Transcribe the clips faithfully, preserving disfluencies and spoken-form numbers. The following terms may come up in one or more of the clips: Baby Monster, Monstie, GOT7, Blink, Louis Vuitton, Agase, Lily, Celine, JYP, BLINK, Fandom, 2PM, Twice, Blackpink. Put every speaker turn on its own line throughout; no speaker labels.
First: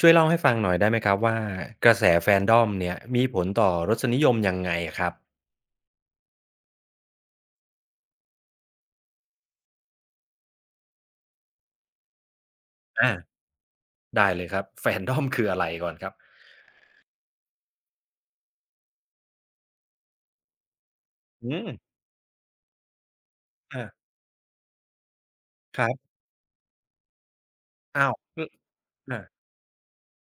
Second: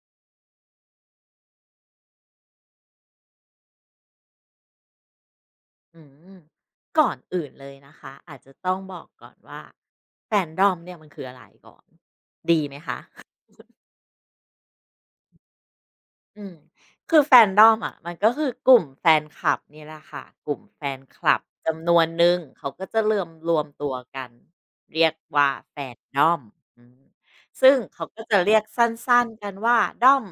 ช่วยเล่าให้ฟังหน่อยได้ไหมครับว่ากระแสแฟนดอมเนี่ยมีผลต่อรสนิยมยังไงอะครับ
อืมก่อนอื่นเลยนะคะอาจจะต้องบอกก่อนว่าแฟนรอมเนี่ยมันคืออะไรก่อนด
อาได้เลยครับ f a n d อมคืออะไรก่อนครับ
อืมคือแฟนดอมอ่ะมันก็คือกลุ่มแฟนคลับนี่แหละค่ะกลุ่มแฟนคลับ
อืม
จำนวนหนึ่งเขาก็จะเริ่มรวม
อา
ตัวกันเรียกว่าแฟ
ครั
น・
บ
ด o อืมซึ่งเขา
อ้าว
ก็จะ
อือ
เรียกสั
อา
้นๆกันว่าด้อม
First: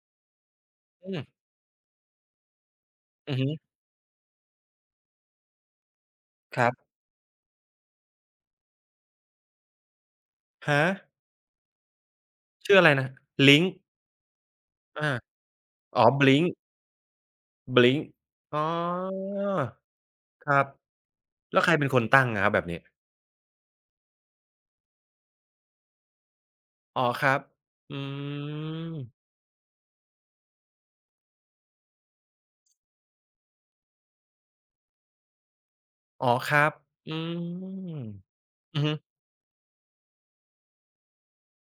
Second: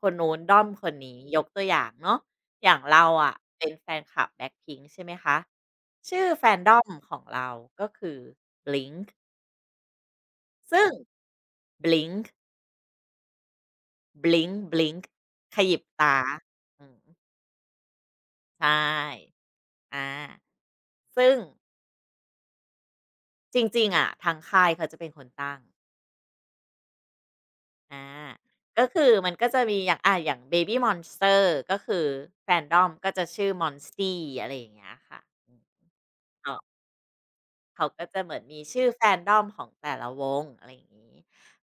คนนู้นด้อมคน
อื
นี้
ม
ยกตัวอย่างเนาะอย่างเรา
อื
อะ
อฮึ
เป็นแฟนคลับ Blackpink ใช่ไหมคะชื่อแฟน
ค
ด
รั
อ
บ
มของเราก็คือ BLINK
ฮะ
ซึ่ง BLINK
ชื่ออะไรนะ Link
BLINK BLINK
อา
ขยิบ
อ๋อ
ตา
Blink
อืม
Blink อ๋
ใช่
อ
อา
ครับ
ซึ่ง
แล้วใครเป็นคนตั้งอะครับแบบนี้
จริงๆอะทางค่ายเขาจะเป็นคนตั้ง
อ๋อครับอื
อาก็คื
ม
อมันก็จะมีอย่างอ่าอย่าง Baby Monster ก็คือ Fandom ก็จะชื่อ Monstie อะไรอย่างเงี้ยค่ะอืม
อ๋อค
เขา
รับอื
เขา
ม
ก็จะเหมือนมี
อือ
ชื่อ
ฮึ
Fandom ของแต่ละวงอะไรอย่างงี้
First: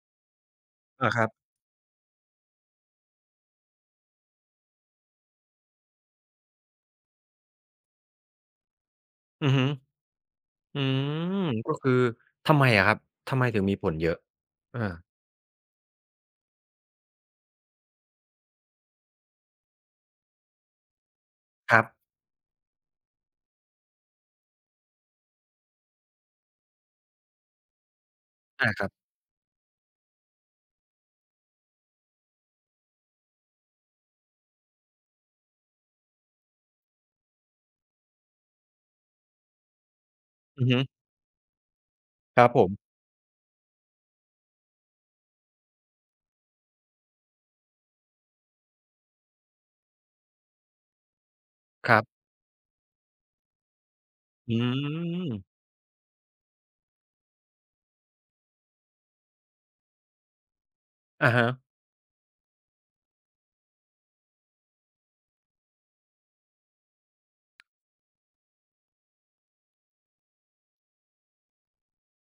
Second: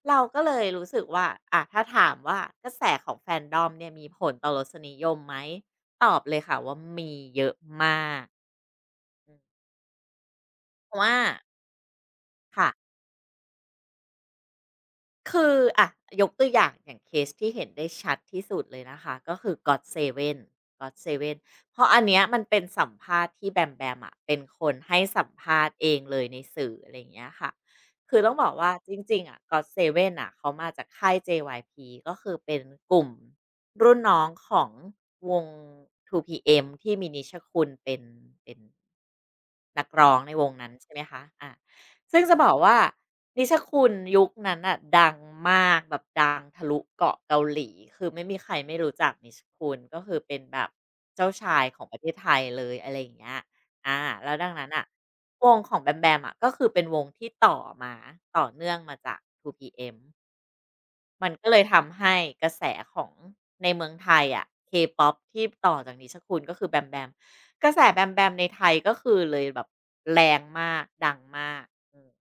เราก็เลยรู้สึก
อาครั
ว่า
บ
อะถ้าถามว่ากระแสของ Fandom เนี่ยมีผลต่อรสนิยมไหม ตอบเลยค่ะว่ามีเยอะมาก
อือฮึ อื
เพราะว่า
มก็คือทำไม
ค่ะ
อะครับทำไมถึงมีผลเยอะอา
คืออ่ะยกตัวอย่างอย่างเคสที่เห็นได้ชัดที่สุดเลยนะคะก็คือ ก็อต เซเว่น ก็อต เซเว่น
ค
เพ
รับ
ราะอันเนี้ยมันเป็นสัมภาษณ์ที่แบมแบมอ่ะเป็นคนให้สัมภาษณ์เองเลยในสื่ออะไรอย่างเงี้ยค่ะคือต้องบอก
อา
ว่า
ครั
จ
บ
ริงๆอ่ะ g o ่นอ่ะเขามาจากค่าย เจ วาย พี ก็คือเป็นกลุ่มรุ่นน้องของวง ทู พี เอ็ม ที่มีนิชคุณเป็นเป็น นักร้องในวง
อือ
นั้น
ฮึ
ใช่ไหมคะอาซึ่งจะ
ค
บ
รับ
อก
ผ
ว่า
ม
นิชคุณยุคนั้นน่ะดังมากแบบดังทะลุเกาะเกาหลีคือไม่มีใครไม่รู้จักนิชคุณก็คือเป็นแบบเจ้าชายของ
ค
ประ
รั
เทศ
บ
ไทยเลยอะไรอย่างเงี้ยอาแล้วดั
อื
งนั้นอ่ะ
ม
วงของแบมแบมอะก็คือเป็นวงที่ต่อมาต่อเนื่องมาจาก ทู พี เอ็ม มั
อะ
นก็
ฮะ
เลยทำให้กระแสของในเมืองไทยอะ K-pop ที่ต่อจากนิชคุณก็คือแบมแบมกระแสแบมแบมในไทยก็คือเลยแบบแรงมากดังมากอืม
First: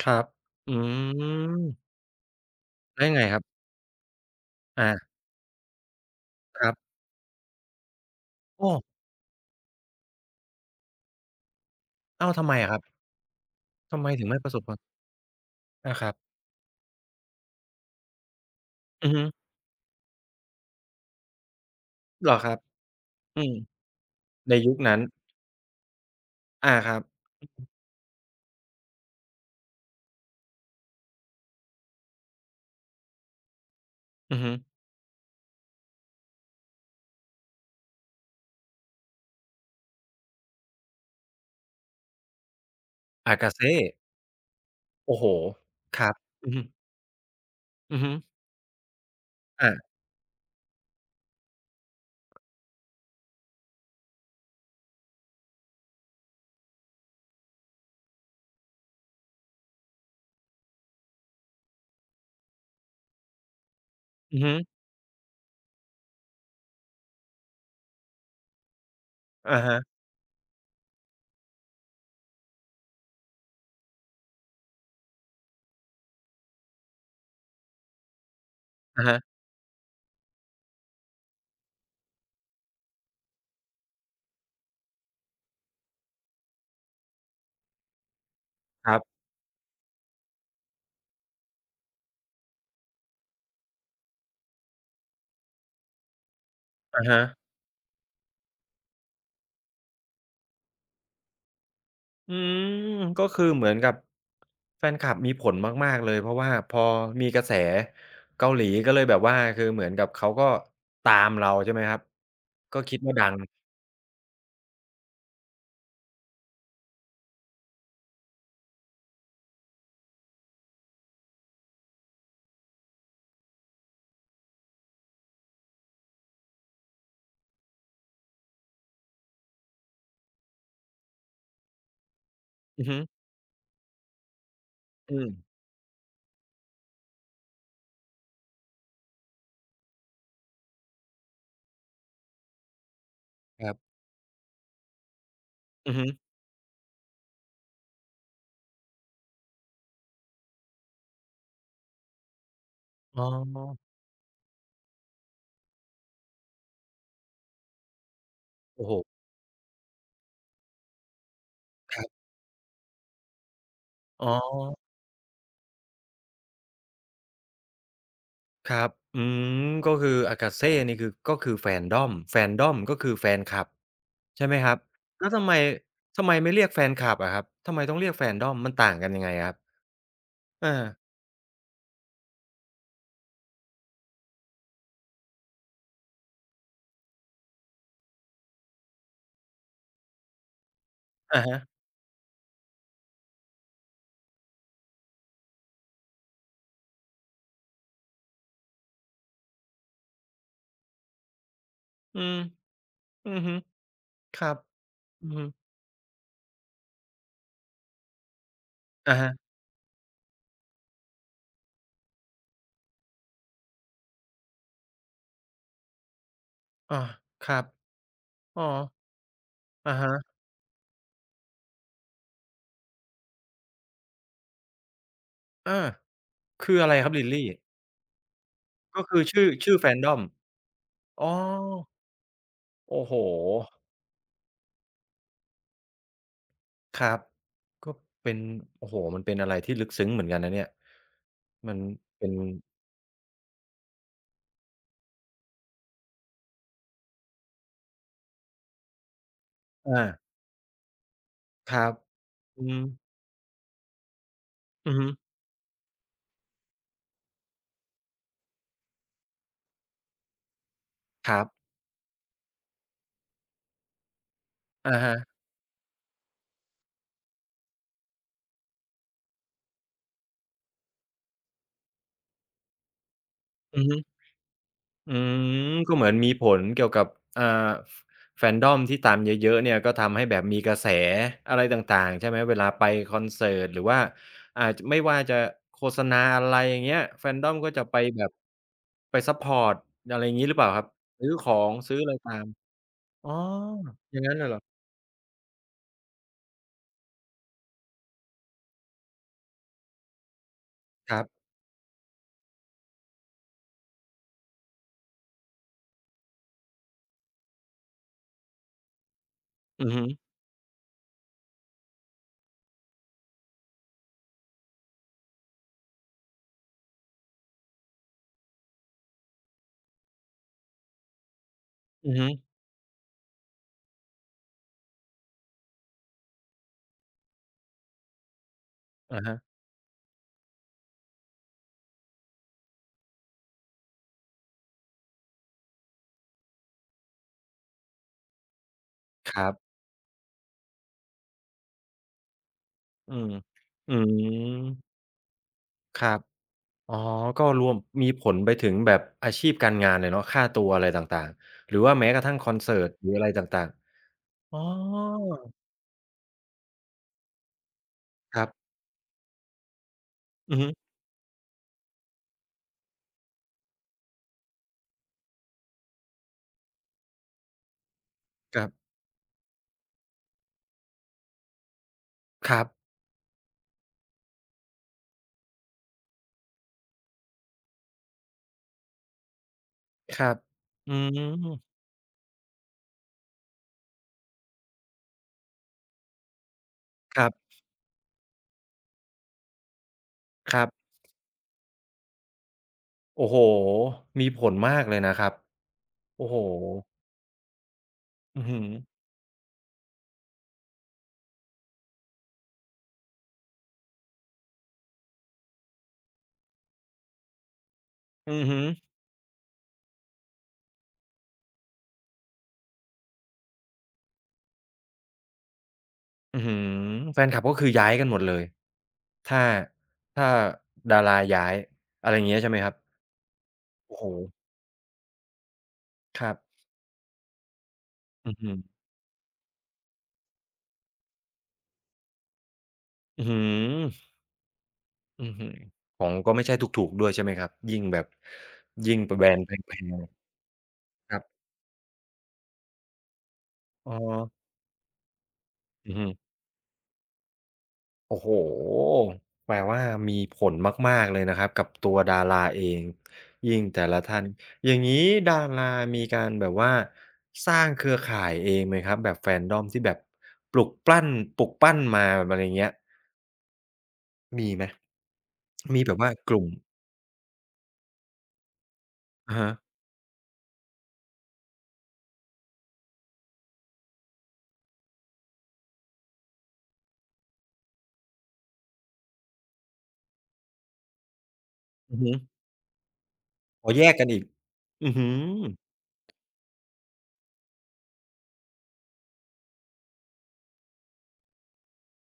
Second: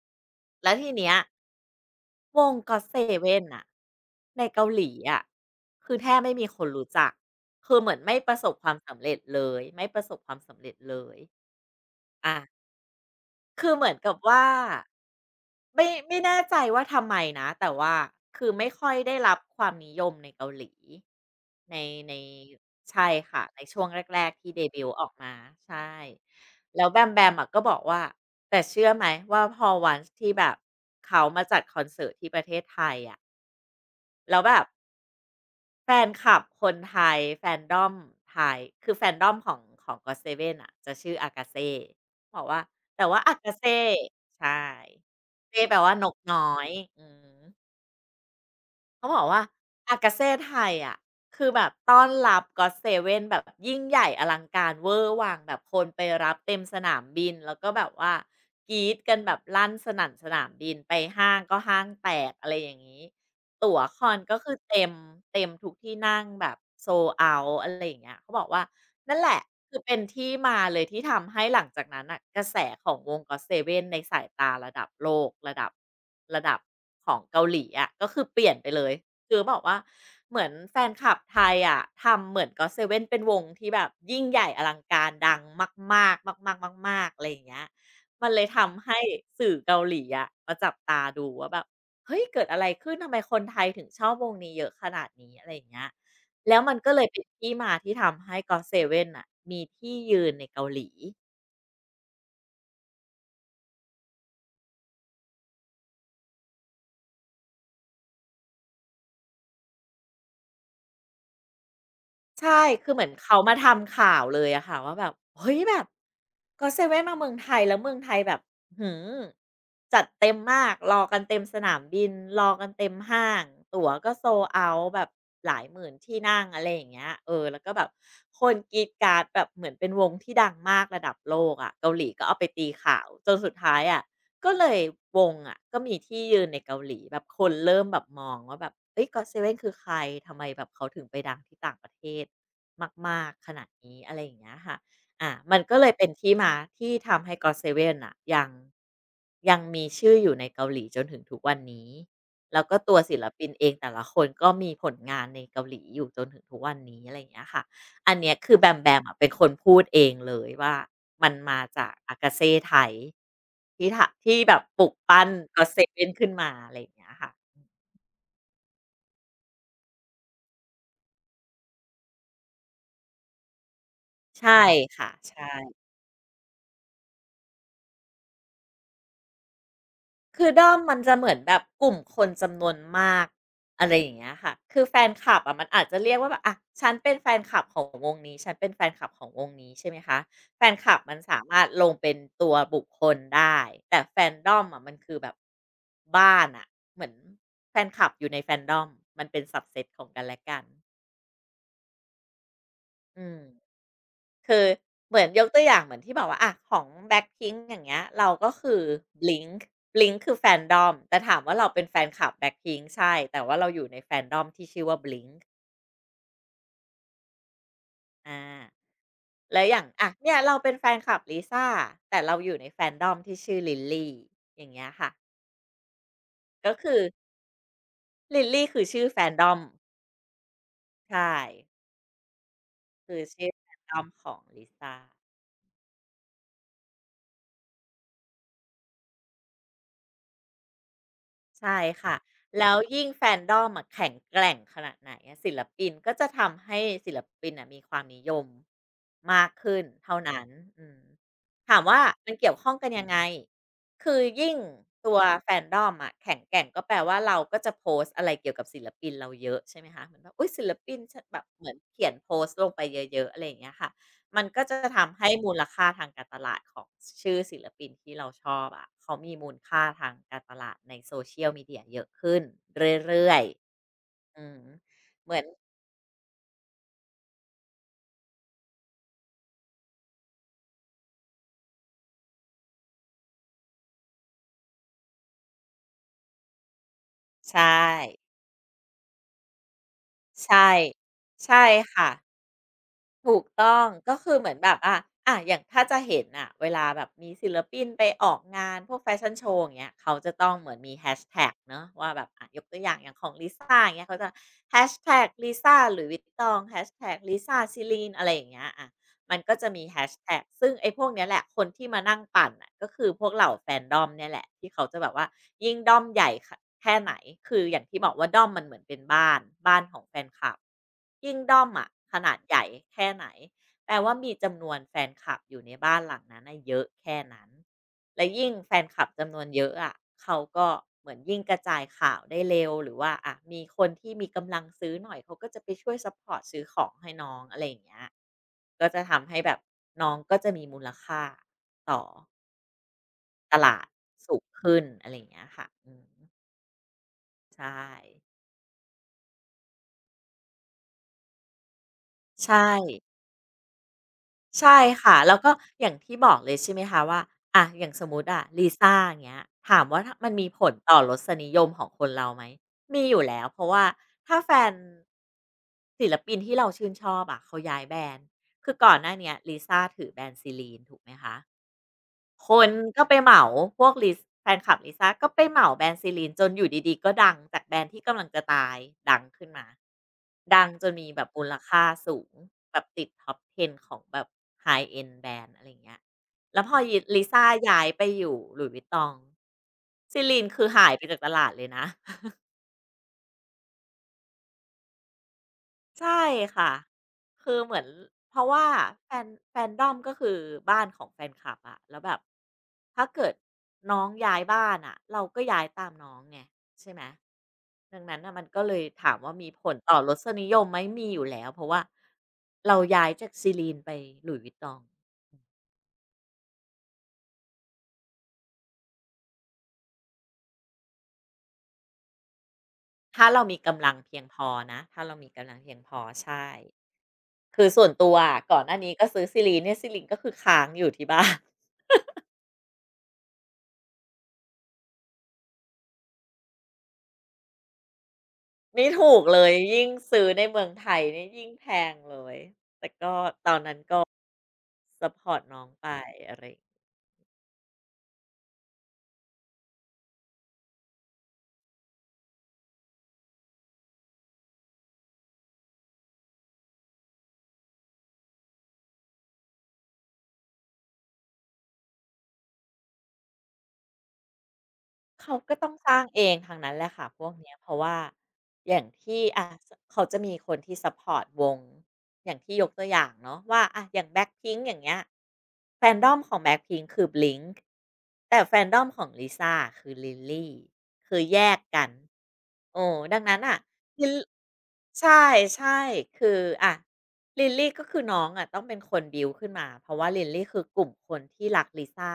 ครับ
แล้
อื
วทีเนี้ย
ม
วง
แล้วยังไงครับ
ก็อต เซเว่น น่ะในเกาหลี
อา
อะคือแทบไม่มีค
ค
น
รั
รู้
บ
จักคือเหมือนไม่ประสบค
อ้
วาม
อ
สำเร็จเลยไม่ประสบความสำเร็จเลย
อ้าวทำ
อา
ไมอะครับ
คือเหมือน
ทำไม
กับ
ถึงไม่
ว่า
ประสบความ
ไม่
อาครับ
ไม่แน่ใจว่าทำไมนะแต่ว่าคือไม่ค่อย
อือ
ได้
ฮึ
รับความนิยมในเกาหลีในใน
เหรอครับ
ใช่
อื
ค่ะ
ม
ในช่วงแรกๆที่
ใน
เด
ยุค
บิวต์
นั้น
ออกมาใช่
อา
แล้ว
ค
แบ
รับ
มแบมอะก็บอกว่าแต่เชื่อไหมว่าพอวันที่แบบเขามาจัดคอนเสิร์ตที่ประเทศไทยอะ
อื
แล้
อ
ว
ฮึ
แบบ แฟนคลับคนไทยแฟนดอมไทยคือแฟนดอมของของ ก็อต เซเว่น อะจะชื่อ Agase บอกว่าแต่ว่า
Akaze
Agase ใช่
โอ้โฮ
เซแปลว่า
ค
น
รับ
กน้อ
อือฮึ
ยอืม
อือฮึ
เขาบอกว่า
อา
Agase ไทยอะคือแบบต้อนรับ ก็อต เซเว่น แบบยิ่งใหญ่อลังการเวอร์วังแบบคนไปรับเต็มสนามบินแล้วก็แบบว่ากรี๊ดกันแบบลั่นสนั่นสนามบินไปห้างก็ห้างแตกอะไรอย่างงี้ ตั๋วคอนก็
อือ
คื
ฮึ
อเต็มเต็มทุกที่นั่งแบบ sold out อะไรอย่างเงี้ยเขาบอกว่านั่นแหละ
อะ
คือเป็
ฮะ
นที่มาเลยที่ทำให้หลังจากนั้นน่ะกระแสของวง ก็อต เซเว่น ในสายตาระดับโลกระดับระดับของเกาหลีอะก็คือเปลี่ยนไปเลย
อะฮะ
คือบอกว่าเหมือนแฟนคลับไทยอะทำเหมือน ก็อต เซเว่น เป็นวงที่แบบยิ่งใหญ่อลังการดังมากๆมากๆมากๆอะไรอย่างเงี้ยมันเลยทำ
ครั
ให้
บ
สื่อเกาหลีอะมาจับตาดูว่าแบบ เฮ้ยเกิดอะไรขึ้นทำไมคนไทยถึงชอบวงนี้เยอะขนาดนี้อะไรอย่างเงี้ยแล้วมันก็เล
อะ
ยเป็
ฮะ
นที่มาที่ทำให้ ก็อต เซเว่น น่ะมีที่ยืนในเกาหลี
อืมก็คือเหมือนกับแฟนคลับมีผลมากๆเลยเพราะว่าพอมีกระแสเกาหลีก็เลยแบบว่าคือเหมือนกับเขาก็ตามเราใช่ไหมครับ
ใช่
ก็
คือ
คิด
เหมือน
ว่าดัง
เขามาทำข่าวเลยอะค่ะว่าแบบเฮ้ยแบบก็เซเว่นมาเมืองไทยแล้วเมืองไทยแบบหือจัดเต็มมากรอกันเต็มสนามบินรอกันเต็มห้างตั๋วก็ s o l อา u แบบหลายหมื่นที่นั่งอะไรอย่างเงี้ยเออแล้วก็แบบคนกรี๊ดกราร์ดแบบเหมือนเป็นวงที่ดังมากระดับโลกอะเกาหลีก็เอาไปตี
อือฮึ
ข่าวจนสุดท้ายอะ ก็เลยว
อืม
งอะก็มีที่ยืนในเกาหลีแบบคนเริ่มแบบมองว่าแบบเอ้ยก็เซเว t นคือใครทำไมแบบเขาถึงไปดังที่ต่างประเทศมากๆขนา
ค
ด
รับ
นี้อะไรอย่างเงี้ยค่ะอ่ะมันก็เล
อื
ย
อฮึ
เป็นที่มาที่ทำให้ก็เซเว่น่ะยังยังมีชื่ออยู่ในเกาหลีจนถึงทุกวันนี้แล้วก็ตัวศิ
อ๋อ
ลปินเองแต่ละคนก็มีผลงานในเกาหลีอยู่จนถึงทุกวันนี้อะไรอย่างเงี้ยค่ะ อันเนี้ยคือแบม
โอ้
แบ
โฮ
มอะเป็นคนพูดเองเลยว่ามันมาจาก
ครับ
อากาเซ่ไทยที่ถะ
อ๋อ
ที่แบบปลุกปั้นก็อตเซเว่นขึ้นมาอะไรอย่างเงี้ยค่ะ
ครับอืมก็คือ Akaze นี่คือก็คือ Fandom Fandom ก็คือแฟนคลับใช่
ใช่
ไหมครับ
ค่ะ
แล้ว
ใช
ทำไม
่
ทำไมไม่เรียกแฟนคลับอะครับทำไมต้องเรียก Fandom มันต่างกันยังไงอะครับ
คือ
เออ
ด้อมมันจะเหมือนแบบกลุ่มคนจำนวนมากอะไรอย่างเงี้ยค่ะคือแฟนคลับอะมันอาจจะเรียกว่าแบบอ่ะฉันเป็นแฟนคลับของวงนี้ฉันเป็นแฟนคลับของวงนี้ใช่ไหมคะแฟนคลับมันสา
อะ
มารถ
ฮะ
ลงเป็นตัวบุคคลได้แต่แฟนดอมอะมันคือแบบบ้านอะเหมือนแฟนคลับอยู่ในแฟนดอมมันเป็น s ั b เ e ตของกันและกัน
อืม
อื
อือฮึ
ม
ครับ
คือเหมื
อื
อน
อ
ย
ฮึ
กตัวอย่างเหมือนที่บอกว่าอะของ Blackpink อย่างเงี้ยเราก็คือ
อะฮะ
Blink บลิ้งค์ คือแฟนดอมแต่ถามว่าเราเป็นแฟนคลับ Blackpink ใช่แต่ว่าเราอยู่ในแฟนดอมที่ชื่อว่า Blink
ออครับ
อา
อ๋อ
แล้วอย่าง
อะ
อะ
ฮะ
เนี่ยเราเป็นแฟนคลับลิซ่าแต่เราอยู่ในแฟนดอมที่ชื่อ Lilly อย่างเงี้ยค่ะ
อา
ก็
คืออะไร
คือ
ครับ Lily?
Lilly คือ
ก็
ชื่อแฟ
คือ
นด
ชื่อ
อม
ชื่อ Fandom อ๋
ใช่
อโอ้โฮ
คือชื่อแฟนดอมของลิซ่า
ครับก็เป็นโอ้โฮมันเป็นอะไรที่ลึกซึ้งเหมือนกันนะเนี่ยมั
ใช่
น
ค่ะ
เป็น
แล้วยิ่งแฟนดอมอะแข็งแกร่งขนาดไหนอะศิลปินก็จะทำให้ศิลปินอะมีความนิยมมากขึ้นเท่า
อา
นั้นอืม
ค
ถาม
รับ
ว่ามันเกี่ยว
อือ
ข้อง
ฮึ
กันยังไงคือยิ่ง
อือฮึ
ตัวแฟนด o อะแข็งแกร่งก็แปลว่าเราก็จะโพสต์อะไรเกี่ยวกับศิลปินเราเยอะใช่ไหมคะเหมือนแบบอุ๊ยศิลปินช
ค
แบ
รั
บ
บ
เหมือนเขียนโพสต์ลงไปเยอะๆอะไรอย่างเงี้ยค่ะ มันก็จะ
อะ
ทำให้
ฮะ
มูลค่าทางการตลาดของชื่อศิลปินที่เราชอบอะเขามีมูลค่าทางการตลาดในโซเชียลมีเดียเยอะขึ้นเรื่อย
อือฮึ
ๆอือ
อื
เหมือน
มก็เหมือนมีผลเกี่ยวกับอ่าแฟนดอมที่ตามเยอะๆเนี่ยก็ทำให้แบบมีกระแสอะไรต่างๆใช่ไหมเวลาไปคอนเสิร์ตหรือว่าอ่าจไม่ว่าจะโฆษณาอะไรอย่างเงี้ยแฟนด d อม
ใช่
ก็จะไปแบบไปซัปพอร์ตอะไรอย่างงี้หรือเป
ใช่
ล่าครับซื้อขอ
ใช่
งซื้อ
ค่ะ
อะไรตามอ๋อ
ถูกต้อง
อ
ก็
ย่าง
คื
งั้
อ
น
เห
น่ะ
มื
เหร
อนแบ
อ
บอะอะอย่างถ้าจะเห็นอ่ะเวลาแบบมีศิลปินไปออกงานพวกแฟชั่นโชว์อย่างเงี้ยเขาจะต้องเหมือนมี
ครับ
hashtag เนาะว่าแบบอ่ะยกตัวอย่างอย่างของลิซ่าอย่างเงี้ยเขาจะ hashtag ลิซ่าหรือวิตตอง แฮชแท็ก ลิซ่าซิลีนอะไรอย่างเงี้ยอะ มันก็จะมี
อือ
แฮ
ฮึ
ชแท็กซึ่งไอ้พวกเนี้ยแหละคนที่มานั่งปั่นน่ะก็คือพวกเหล่าแฟนดอมเนี่ยแหละที่เขาจะแบบว่ายิ่งด้อมใหญ่ค่ะแค่ไหนคืออย่างที่บอกว่าด้อมมันเหมือนเป็นบ้านบ้านของแฟนคลับยิ่งด้อมอะ
อื
ข
อฮึ
นาดใหญ่แค่ไหน แปลว่ามีจำนวนแฟนคลับอยู่ในบ้านหลังนั้นน่ะเยอะแค่นั้นและยิ่งแฟนคลับ
อะ
จำ
ฮะ
นวนเยอะอะเขาก็เหมือนยิ่งกระจายข่าวได้เร็วหรือว่าอะมีคนที่มีกำลังซื้อหน่อยเขาก็จะไปช่วยซัปพอร์ตซื้อของให้น้องอะไรอย่างเงี้ยก็จะทำ
ค
ให้
รั
แบบ
บ
น้องก็จะมีมูลค่าต่อ
อืม
ตลาด
อื
สูงขึ้น
ม
อะไรอย่างเงี้ยค่ะอื
ค
ม
รับ อ๋อก็รว
ใช่
มมีผลไปถึงแบบอาชีพการงานเลยเนาะค่าตัวอะไรต่างๆหรือว่าแม้กระทั่งคอ
ใช่
นเสิร์ตหรืออะไรต่างๆอ๋อ
ใช่ค่ะแล้วก็อย่างที่บอกเลยใช่ไหมคะว่าอ่ะอย่างสมมุติ
ค
อะ
รับ
ลิซ่าอย่างเงี้ยถามว่าถามันมี
อือ
ผ
ฮึ
ลต่อรสนิยมของคนเราไหมมีอยู่แล้วเพราะว่าถ้าแฟนศิลปินที่เราชื่นชอบอะเขาย้ายแบรนด์
ครั
คือก่อ
บ
นหน้าเนี้ยลิซ่าถือแบรนด์ซีลีนถูกไหมคะ ค
ครั
น
บ
ก็ไปเหมาพวกลิแฟนคลับลิซ่าก็ไปเหมาแบรนด์ Celine จนอยู่ดีๆก็ดังจากแบรนด์ที่กำลังจะตายดังขึ้นมา
ครับ
ดังจ
อื
นมีแบบมูล
ม
ค่าสูงแบบติด Top สิบของแบบ ไฮเอนด์ แบรนด์อะไรอย่างเงี้ยแล้วพอ
ค
ลิ
รั
ซ่า
บ
ย้ายไปอยู่หลุยส์วิตตอง Celine
ค
คื
รั
อหาย
บ
ไปจากตลาดเลยนะ
โอ้โฮมีผลมากเลยนะครับ
ใช่
โอ้โฮ
ค่ะคือเหมือนเพ
อื้อ
ราะ
ฮื
ว่า
อ
แฟน f a n d อมก็คือบ้านของแฟนคลับอะแล้วแบบถ้าเกิดน้องย้ายบ้านอะเราก็ย้ายตามน้องไงใช่ไหมดังนั้น
อื
น่ะมั
อ
น
ฮึ
ก็เลยถามว่ามีผลต่อรสนิยมไหมมีอยู่แล้วเพราะว่าเราย้ายจาก Celine ไป หลุยส์วิตตอง
อื้อฮือแฟนคลับก็คือย้ายกันหมดเลยถ้าถ้าดาราย้ายอะไรอย่างเงี้ยใช่ไหมครับ
ถ้าเรามีกำลัง
โอ้โฮ
เพียงพอนะถ้าเรามีกำลังเพียงพอ
ครับ
ใช่คือส่วนตัว
อื้อ
อะ
ฮือ
ก่อนหน้านี้ก็ซื้อ Celine เนี่ย Celine ก็คือค้างอยู่ที่บ้าน
อื้อฮือ อื้อฮือของก็ไม่ใช่ถูกๆด้วยใช่ไหมครับยิ่งแบบ
ไม่
ยิ่ง
ถูก
แบร
เล
นด์แ
ย
พ
ยิ่
ง
งซื้อในเมืองไทย
ๆครับ
เนี่ยยิ่งแพงเลย
อ๋อ
ซัปพอร์ตน้องไป
อือฮึ
อะไร
โอ้โฮแปลว่ามีผลมากๆเลยนะครับกับตัวดาราเองยิ่งแต่ละท่านอย่างงี้ดารามีการแบบว่าสร้างเครือข่ายเองไหมครับแบบ Fandom ที่แบบปลุกปลั้นปลุกปั้นมาอะไรอย่างเงี้ยมีไหม
เขาก็ต้อง
มี
ส
แบบ
ร้าง
ว่า
เอ
ก
ง
ลุ่ม
ทางนั้นแหละค่ะพวกเนี้ยเพราะว่าอย่างที่
อะ
อ่า
ฮะ
สเขาจะมีคนที่ซัปพอร์ตวงอย่างที่ยกตัวอย่างเนาะว่าอะอย่าง Blackpink อย่างเงี้ย แฟนดอม ของ แบล็คพิงค์ คือ บลิ้งค์ แต่ แฟนดอม ของลิซ่าคือ ลิลี่ คือแยกกัน
อือฮึ
เออดังนั้นน่ะ
อ๋อแยกกั
คื
น
อ
อีกอื้อ
ใช
ฮือ
่ๆคืออะ ลิลลี่ก็คือน้องอะต้องเป็นคนบิวขึ้นมาเพราะว่าลิลลี่คือกลุ่มคนที่รักลิซ่า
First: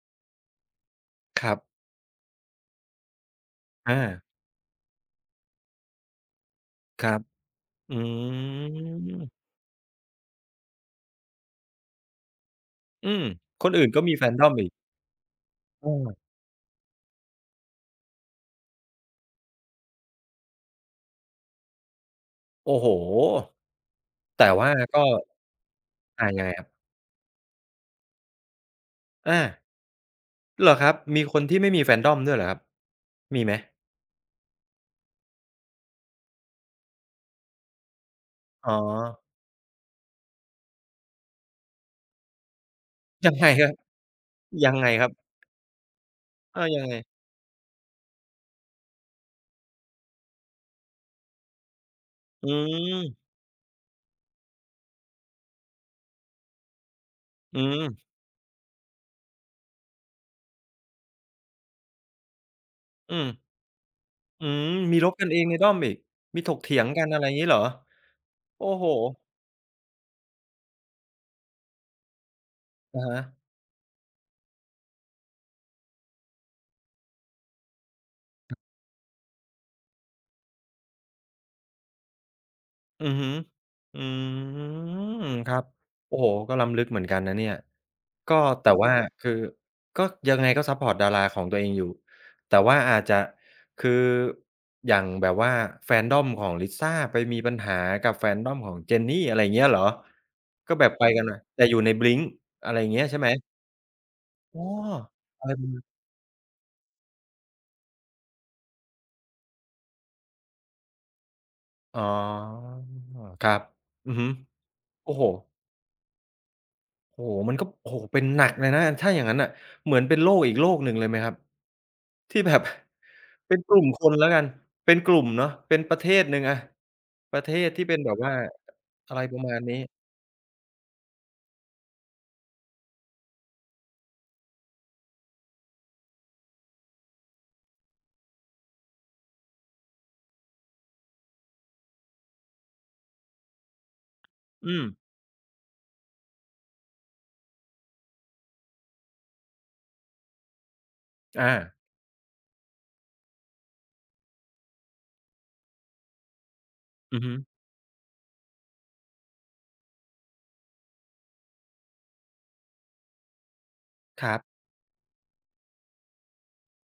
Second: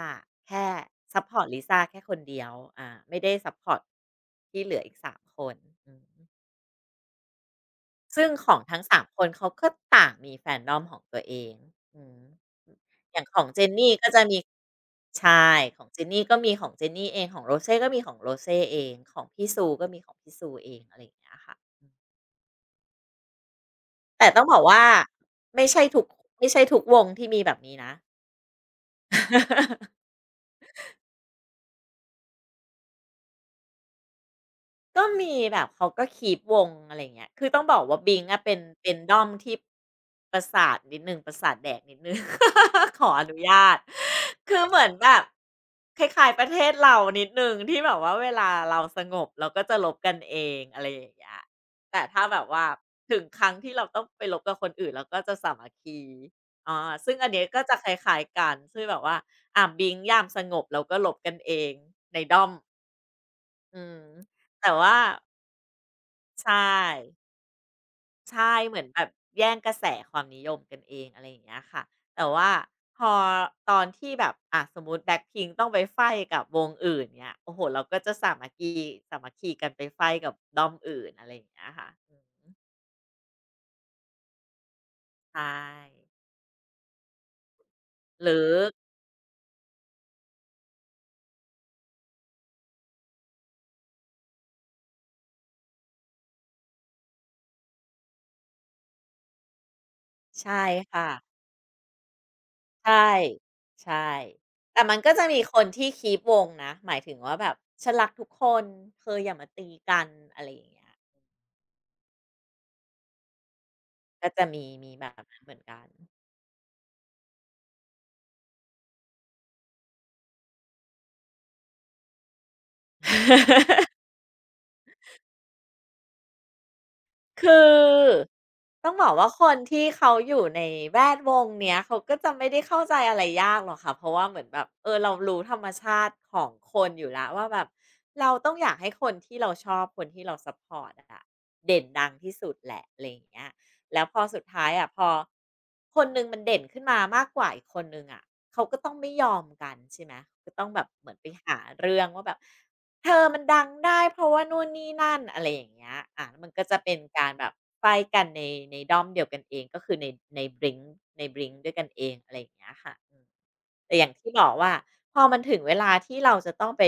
แค่ซัพพอ
ค
ร์ต
รับ
ลิซ่าแค่คนเดียวอ่าไม่ได้ซัพพอร์ต
อา
ที่เหลืออีกสามคนอืม
ครับ อื
ซึ่งของทั้งสามค
ม
นเขาก็ต่างมี fandom ของตัวเองอืม
อื
อย่า
ม
งของเจ
ค
น
นอื่น
นี่
ก็
ก็
มี
จะมี
Fandom อีก
ใชายขอ
เอ
งเจน
อ
นี่ก็มีของเจนนี่เองของโรเซ่ก็มีของโรเซ่เองของพี่ซูก็มีของพี่ซูเองอะไรอย่างเงี้ยค่ะ
โอ้โฮ
แต่ต้อ
แต่
งบอก
ว่า
ว่า
ก็
ไม่ใช่ทุก
อายัง
ไม่
ไงค
ใช่
รั
ทุ
บ
กวงที่มีแบบนี้นะ
อา เหรอครับ มีคนที่ไม่มี Fandom ด้วยเหรอครับ มีไหม
ก็มีแบบเขาก็คีบวงอะไร่เงี้ยคือต้องบอกว่าบ l i อะเป็น
อ๋อ
เป็นด้อมที่ประสาทนิดหนึ่งประสาทแดกนิดหนึ่ง ขออ
ยัง
นุ
ไงค
ญา
รับ
ตคือ
ยัง
เหมื
ไง
อน
ครั
แบ
บ
บคล้ายๆประเท
อา
ศ
ยังไง
เรานิดหนึ่งที่แบบว่าเวลาเราสงบเราก็จะลบกันเองอะไรอย่างเงี้ยแต่ถ้าแบบ
อื
ว่าถึง
ม
ครั้งที่เราต้องไปลบกับคนอื่นเราก็จะสามัคคีอาซึ่งอันเนี้ย
อื
ก็จะค
ม
ล้ายๆกันซึ่งแบบว่าอ่าบิงยามสงบเราก็ลบกันเองในด้อม
อืม
อืม
อืม
แต่ว่า
มีรบกันเองในด้อมอีก มี
ใช
ถกเถียงกันอะไร
่
งี้เหรอ
ใช่
โอ้
เหมื
โฮ
อนแบบแย่งกระแสความนิยมกันเองอะไรอย่างเงี้ยค่ะแต่ว่าพ
อะ
อ
ฮะ
ตอนที่แบบอ่าสมมุติ Blackpink ต้องไปไฟ้กับวงอื่นเงี้ยโอ้โฮเราก็จะสามัคคีสามัคคีกันไปไฟ้กับด้อมอื่นอะไรอย่างเงี้ยค่ะอืม
อือฮึอืม
ใช่
ครับโอ้โฮก็ล้ำลึกเหมือนกันนะเนี่ย
ห
ก็
รือ
แต่ว่าคือก็ยังไงก็ซัปพอร์ตดาราของตัวเองอยู่แต่ว่าอาจจะคืออย่างแบบว่า Fandom ของลิซ่าไปมีปัญหากับ Fandom ของเจนนี่อะไรอย่างเงี้ยเหรอ
ใช่
ก็แบบไป
ค่ะ
กันมะแต่อยู่ใน Blink อะไรอย่างเงี้ย
ใช่
ใช่ไหม
ใช่
อ้อ
แต่มันก็จะมี
อะไร
คนที่ k ี e วงนะหมายถึงว่าแบบฉันรักทุกคนเธออย่ามาตีกันอะไรอย่างเงี้ย
อ๋อครับอือฮึ
ก็จะมีมีแบ
โอ้โฮ
บนั้นเหมือนกัน
โอ้โฮมันก็โอ้โฮเป็นหนักเลยนะถ้าอย่างงั้นน่ะเหมือนเป็นโลกอีกโลกหนึ่งเลยไหมครับที่แบบ เป็นกลุ่ม คนแล้วกันเป็นกลุ่มเนาะเป็นประเทศหนึ่งอะประ
คื
เทศที่เป็นแบบ
อ
ว่า
ต้องบอก
อะไร
ว่า
ประ
ค
มา
น
ณนี้
ที่เขาอยู่ในแวดวงเนี้ยเขาก็จะไม่ได้เข้าใจอะไรยากหรอกค่ะเพราะว่าเหมือนแบบเออเรารู้ธรรมชาติของคนอยู่แล้วว่าแบบเราต้องอยากให้คนที่เราชอบคนที่เราซัพพอร์ตอะเด่นดังที่สุดแหละอะไรอย่างเงี้ยแล้วพอสุดท้าย
อืม
อะพอคนหนึ่งมันเด่นขึ้นมามากกว่าอีกคนหนึ่งอะเขาก็ต้องไม่ยอมกันใช่ไหมก็ต้องแบบเหมือนไป
อา
หาเรื่องว่าแบบ เธอมันดังได้เพราะว่านู่นนี่นั่นอะไรอย่างเงี้ยอามันก็จะเป็น
อือ
การ
ฮึ
แบบไขว้กันในในด้อมเดียวกันเองก็คือในใน Blink ใน Blink ด้วยกันเองอะไรอย่างเงี้ยค่ะอืมแต่อย่าง
ค
ที่
รับ
บอกว่าพอมันถึงเวลาที่เราจะต้องไป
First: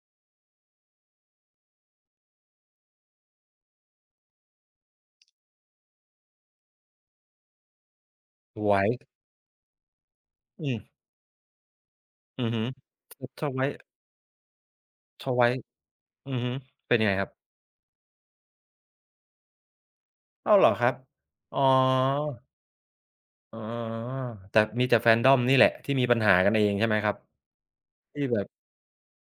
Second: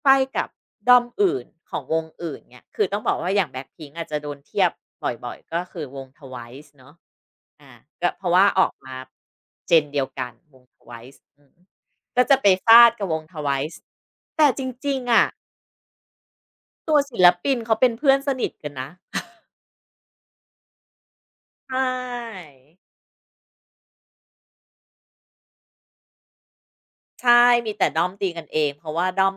ไขว้กับด้อมอื่นของวงอื่นเงี้ยคือต้องบอกว่าอย่าง Blackpink อาจจะโดนเทียบบ่อยๆก็คือวง Twice เนาะอาก็เพราะว่าออกมา
Twice
เจนเดียวกันวง
อืม
Twice อืมก็จะ
อือฮึท Twice
แต่จริงๆอะ
Twice อือฮึเป็
ตัว
นยังไง
ศิ
ค
ล
รับ
ปินเขาเป็นเพื่อนสนิทกันนะ
อ้าวเหรอครับอ๋อ
ใช่
อ๋อแต่มีแต่ Fandom นี่แหละที่มีปัญหากันเองใช่ไหมครับ
ใช่มีแต่ด้อม
ที่
ตี
แบ
กัน
บ
เองเพราะว่าด้อม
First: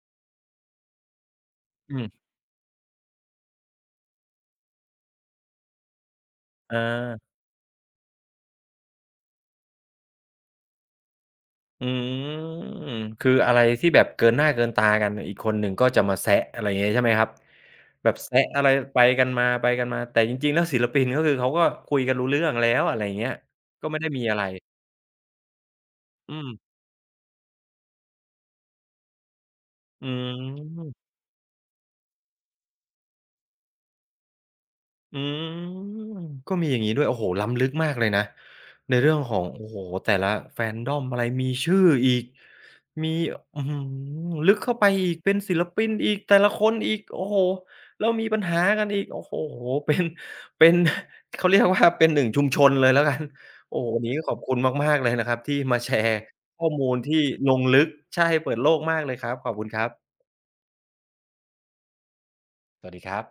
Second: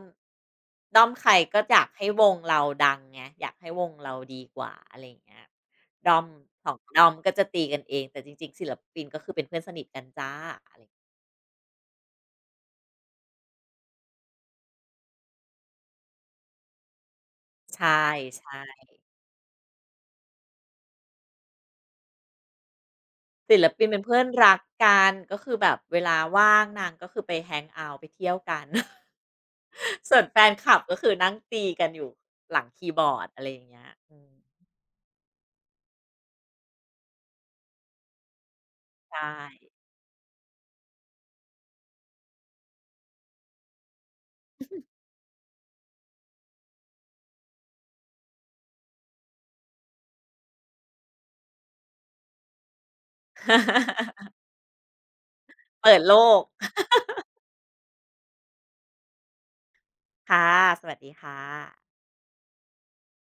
ด้อมใครก็อยาก
อื
ให้
ม
วงเราดังไงอยากให้วงเราดีกว่าอะไรอย่างเงี้ยด้อมส
อ
องด้อม
า
ก็จะตีกันเองแต่จริงๆศิลปินก็คือเป็นเพื่อนสนิทกันจ้ะอะไร
อืมคืออะไรที่แบบเกินหน้าเกินตากันอีกคนหนึ่งก็จะมาแซะอะไรอย่างงี้ใช่ไหมครับ
ใช
แบบแซะ
่
อะไรไปกันมาไปกันมา แต่จริงๆแล้วศิลปินก็คือเขาก็คุยกันรู้เรื่องแล้วอะไรอย่างเงี้ย
ๆศิลปิน
ก็ไม่
เป็น
ได้
เพื่อ
มี
น
อะไร
รักกันก็คือแบบเวลา
อืม
ว่างนางก็คือไปแฮงเอาต์ไปเที่ยวกัน
อื
ส่วนแฟนคลับก็คื
ม
อนั่งตีกันอยู่หลังคีย์บอร์ดอะไรอย่างเงี้ยอืม
อืมก็มีอย่างงี้ด้วยโอ้โฮล้ำลึกมากเลยนะในเรื่
ใช
องของโอ้
่
โฮแต่ละ Fandom อะไรมีชื่ออีกมีอื้อฮือลึกเข้าไปอีกเป็นศิลปินอีกแต่ละคนอีกโอ้โฮแล้วมีปัญหากันอีกโอ้โฮเป็นเป็น เขาเรียกว่าเป็นหนึ่งชุมชนเลยแล้วกันโอ้โฮวันนี้ขอ บคุณมากๆเลยนะครับที่มาแช
เปิดโล
ร์
ก
ข้อมูลที่ลงลึกใช่เปิดโลกมากเลยครับขอบคุณครับ
ค่ะ สวัสดีค่ะ
สวัสดีครับ